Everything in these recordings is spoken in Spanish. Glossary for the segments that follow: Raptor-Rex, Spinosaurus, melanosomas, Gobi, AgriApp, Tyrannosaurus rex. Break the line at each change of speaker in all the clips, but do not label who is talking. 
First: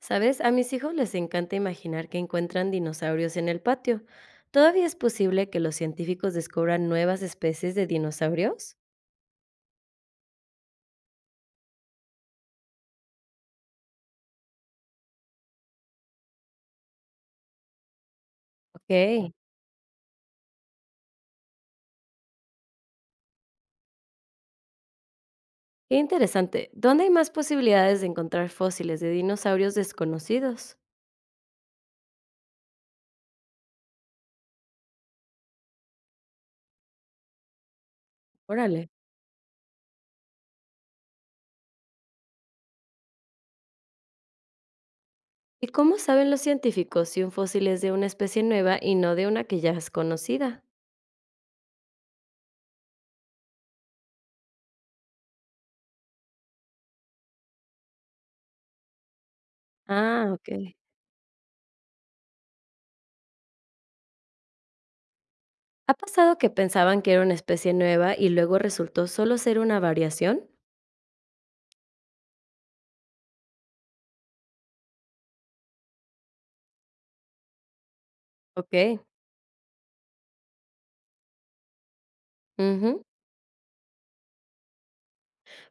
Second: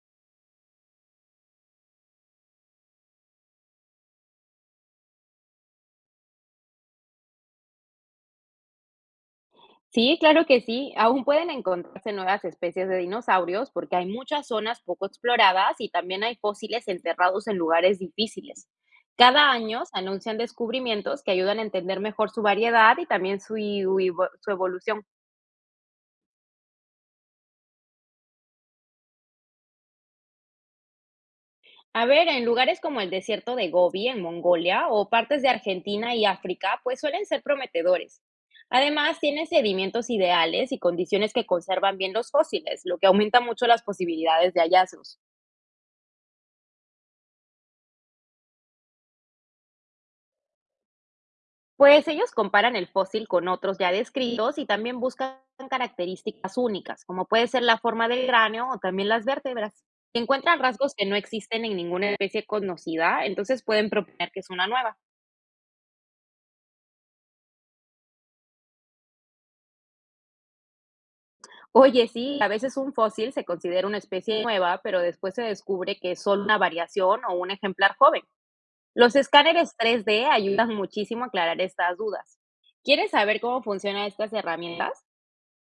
¿Sabes? A mis hijos les encanta imaginar que encuentran dinosaurios en el patio. ¿Todavía es posible que los científicos descubran nuevas especies de dinosaurios?
Sí, claro que sí. Aún pueden encontrarse nuevas especies de dinosaurios porque hay muchas zonas poco exploradas y también hay fósiles enterrados en lugares difíciles.
Ok,
Cada año se anuncian descubrimientos que ayudan a entender mejor su variedad y también su evolución.
qué interesante. ¿Dónde hay más posibilidades de encontrar fósiles de dinosaurios desconocidos?
A ver, en lugares como el desierto de Gobi en Mongolia o partes de Argentina y África, pues suelen ser prometedores.
Órale.
Además, tienen sedimentos ideales y condiciones que conservan bien los fósiles, lo que aumenta mucho las posibilidades de hallazgos.
¿Y cómo saben los científicos si un fósil es de una especie nueva y no de una que ya es conocida?
Pues ellos comparan el fósil con otros ya descritos y también buscan características únicas, como puede ser la forma del cráneo o también las vértebras. Si
Ah, ok.
encuentran rasgos que no existen en ninguna especie conocida, entonces pueden proponer que es una nueva.
¿Ha pasado que pensaban que era una especie nueva y luego resultó solo ser una variación?
Oye, sí, a veces un fósil se considera una especie nueva, pero después se descubre que es solo una variación o un ejemplar joven.
Ok.
Los escáneres 3D ayudan muchísimo a aclarar estas dudas.
Ujú.
¿Quieres saber cómo funcionan estas herramientas?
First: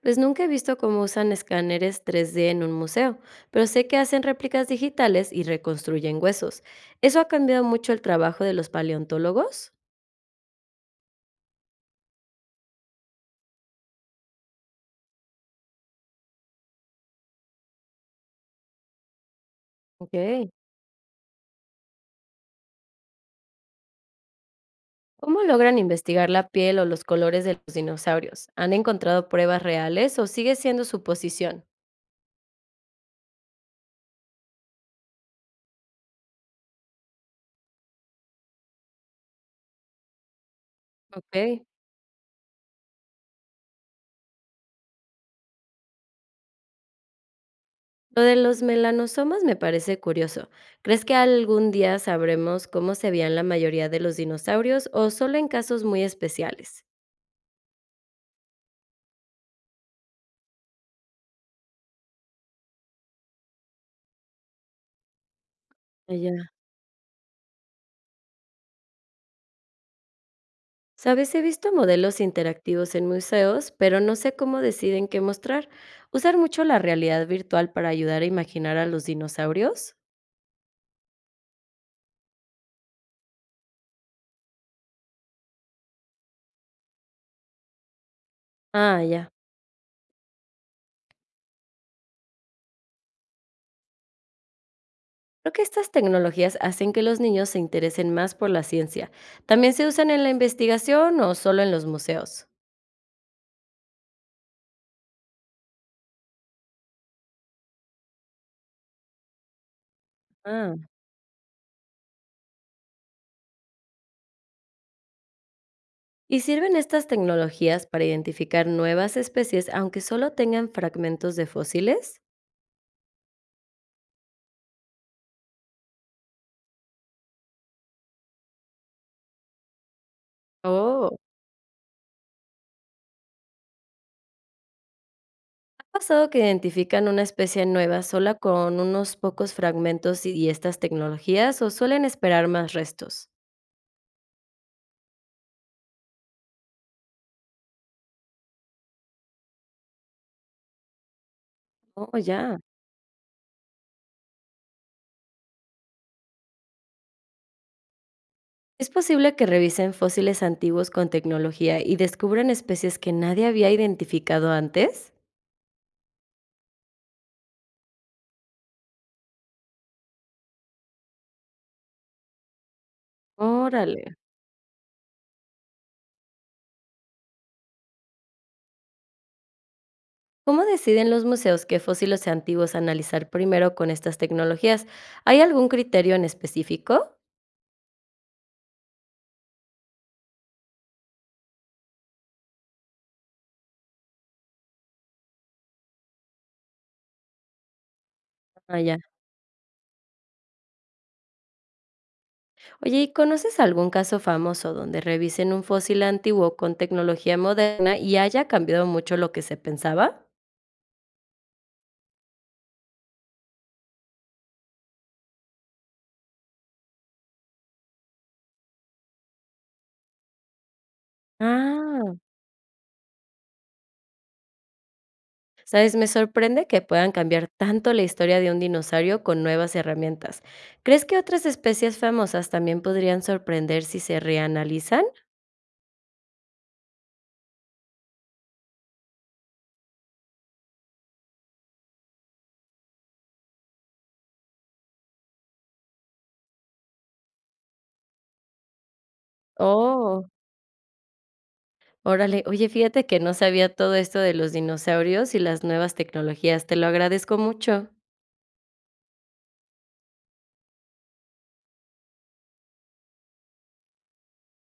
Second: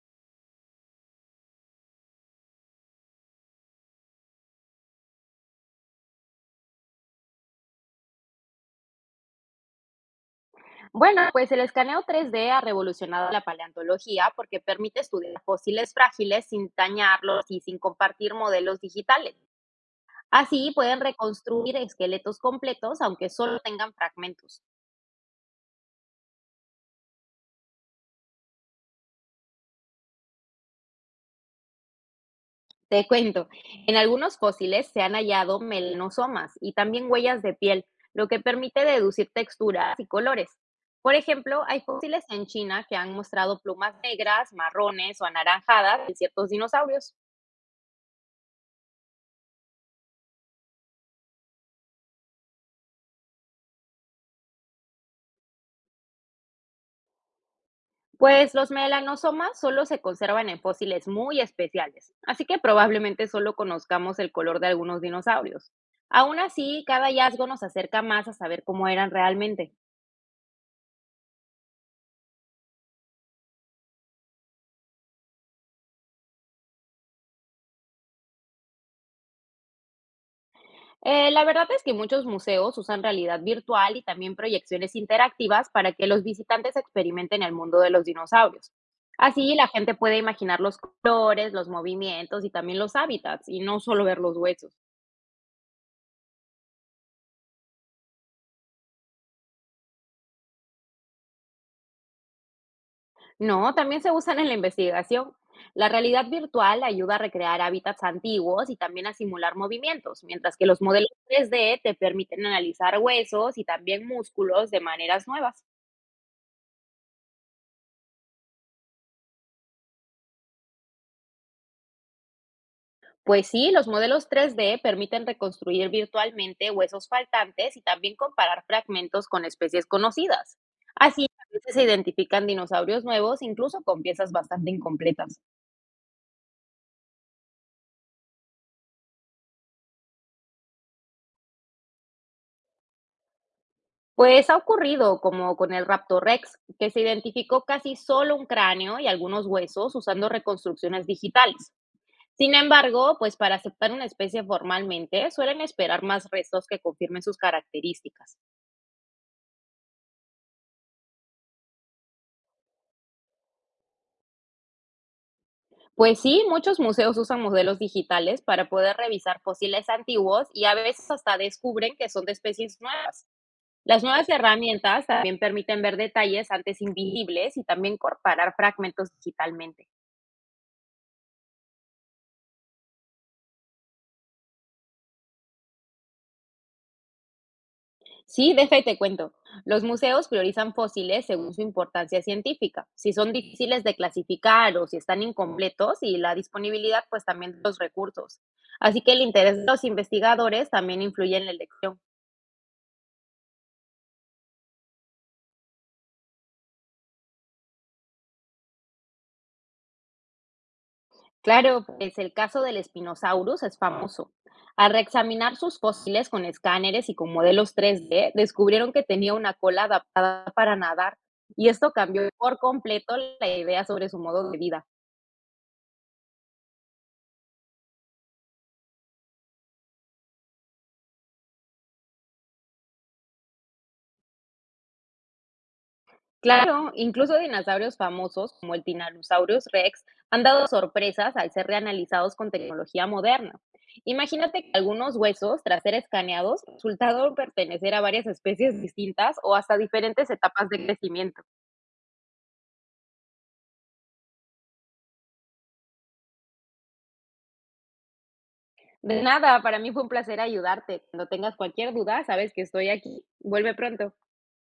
Pues nunca he visto cómo usan escáneres 3D en un museo, pero sé que hacen réplicas digitales y reconstruyen huesos. ¿Eso ha cambiado mucho el trabajo de los paleontólogos?
Bueno, pues el escaneo 3D ha revolucionado la paleontología porque permite estudiar fósiles frágiles sin dañarlos y sin compartir modelos digitales.
Ok.
Así pueden reconstruir esqueletos completos aunque solo tengan fragmentos.
¿Cómo logran investigar la piel o los colores de los dinosaurios? ¿Han encontrado pruebas reales o sigue siendo suposición?
Te cuento, en algunos fósiles se han hallado melanosomas y también huellas de piel, lo que permite deducir texturas y colores. Por ejemplo,
Ok.
hay fósiles en China que han mostrado plumas negras, marrones o anaranjadas en ciertos dinosaurios.
Lo de los melanosomas me parece curioso. ¿Crees que algún día sabremos cómo se veían la mayoría de los dinosaurios o solo en casos muy especiales?
Pues los melanosomas solo se conservan en fósiles muy especiales, así que probablemente solo conozcamos el color de algunos dinosaurios. Aún así, cada hallazgo nos acerca más a saber cómo eran realmente.
Sabes, he visto modelos interactivos en museos, pero no sé cómo deciden qué mostrar. ¿Usar mucho la realidad virtual para ayudar a imaginar a los dinosaurios?
La verdad es que muchos museos usan realidad virtual y también proyecciones interactivas para que los visitantes experimenten el mundo de los dinosaurios.
Ah, ya.
Así la gente puede imaginar los colores, los movimientos y también los hábitats, y no solo ver los huesos.
Creo que estas tecnologías hacen que los niños se interesen más por la ciencia. ¿También se usan en la investigación o solo en los museos?
No, también se usan en la investigación. La realidad virtual ayuda a recrear hábitats antiguos y también a simular movimientos, mientras que los
Ah.
modelos 3D te permiten analizar huesos y también músculos de maneras nuevas.
¿Y sirven estas tecnologías para identificar nuevas especies aunque solo tengan fragmentos de fósiles?
Pues sí, los modelos tres d permiten reconstruir virtualmente huesos faltantes y también comparar fragmentos con especies conocidas.
Oh.
Así, a veces se identifican dinosaurios nuevos, incluso con piezas bastante incompletas.
¿Ha pasado que identifican una especie nueva sola con unos pocos fragmentos y estas tecnologías o suelen esperar más restos?
Pues ha ocurrido, como con el Raptor-Rex, que se identificó casi solo un cráneo y algunos huesos usando reconstrucciones digitales.
Oh,
Sin
ya.
embargo, pues para aceptar una especie formalmente, suelen esperar más restos que confirmen sus características.
¿Es posible que revisen fósiles antiguos con tecnología y descubran especies que nadie había identificado antes?
Pues sí, muchos museos usan modelos digitales para poder revisar fósiles antiguos y a veces hasta descubren que son de especies nuevas. Las
Órale.
nuevas herramientas también permiten ver detalles antes invisibles y también comparar fragmentos digitalmente.
¿Cómo deciden los museos qué fósiles antiguos analizar primero con estas tecnologías? ¿Hay algún criterio en específico?
Sí, deja y te cuento. Los museos priorizan fósiles según su importancia científica, si son difíciles de clasificar o si están incompletos y la disponibilidad, pues también de los recursos.
Ah, ya.
Así que el interés de los investigadores también influye en la elección.
Oye, ¿y conoces algún caso famoso donde revisen un fósil antiguo con tecnología moderna y haya cambiado mucho lo que se pensaba?
Claro, pues el caso del Spinosaurus es famoso. Al reexaminar sus fósiles con escáneres y con modelos 3D, descubrieron que tenía una cola adaptada para nadar y esto
Ah.
cambió por completo la idea sobre su modo de vida.
Sabes, me sorprende que puedan cambiar tanto la historia de un dinosaurio con nuevas herramientas. ¿Crees que otras especies famosas también podrían sorprender si se reanalizan?
Claro, incluso dinosaurios famosos como el Tyrannosaurus rex han dado sorpresas al ser reanalizados con tecnología moderna. Imagínate que algunos huesos, tras ser escaneados, resultaron pertenecer a varias especies distintas o hasta
Oh.
diferentes etapas de crecimiento.
Órale, oye, fíjate que no sabía todo esto de los dinosaurios y las nuevas tecnologías, te lo agradezco mucho.
De nada, para mí fue un placer ayudarte. Cuando tengas cualquier duda, sabes que estoy aquí. Vuelve pronto.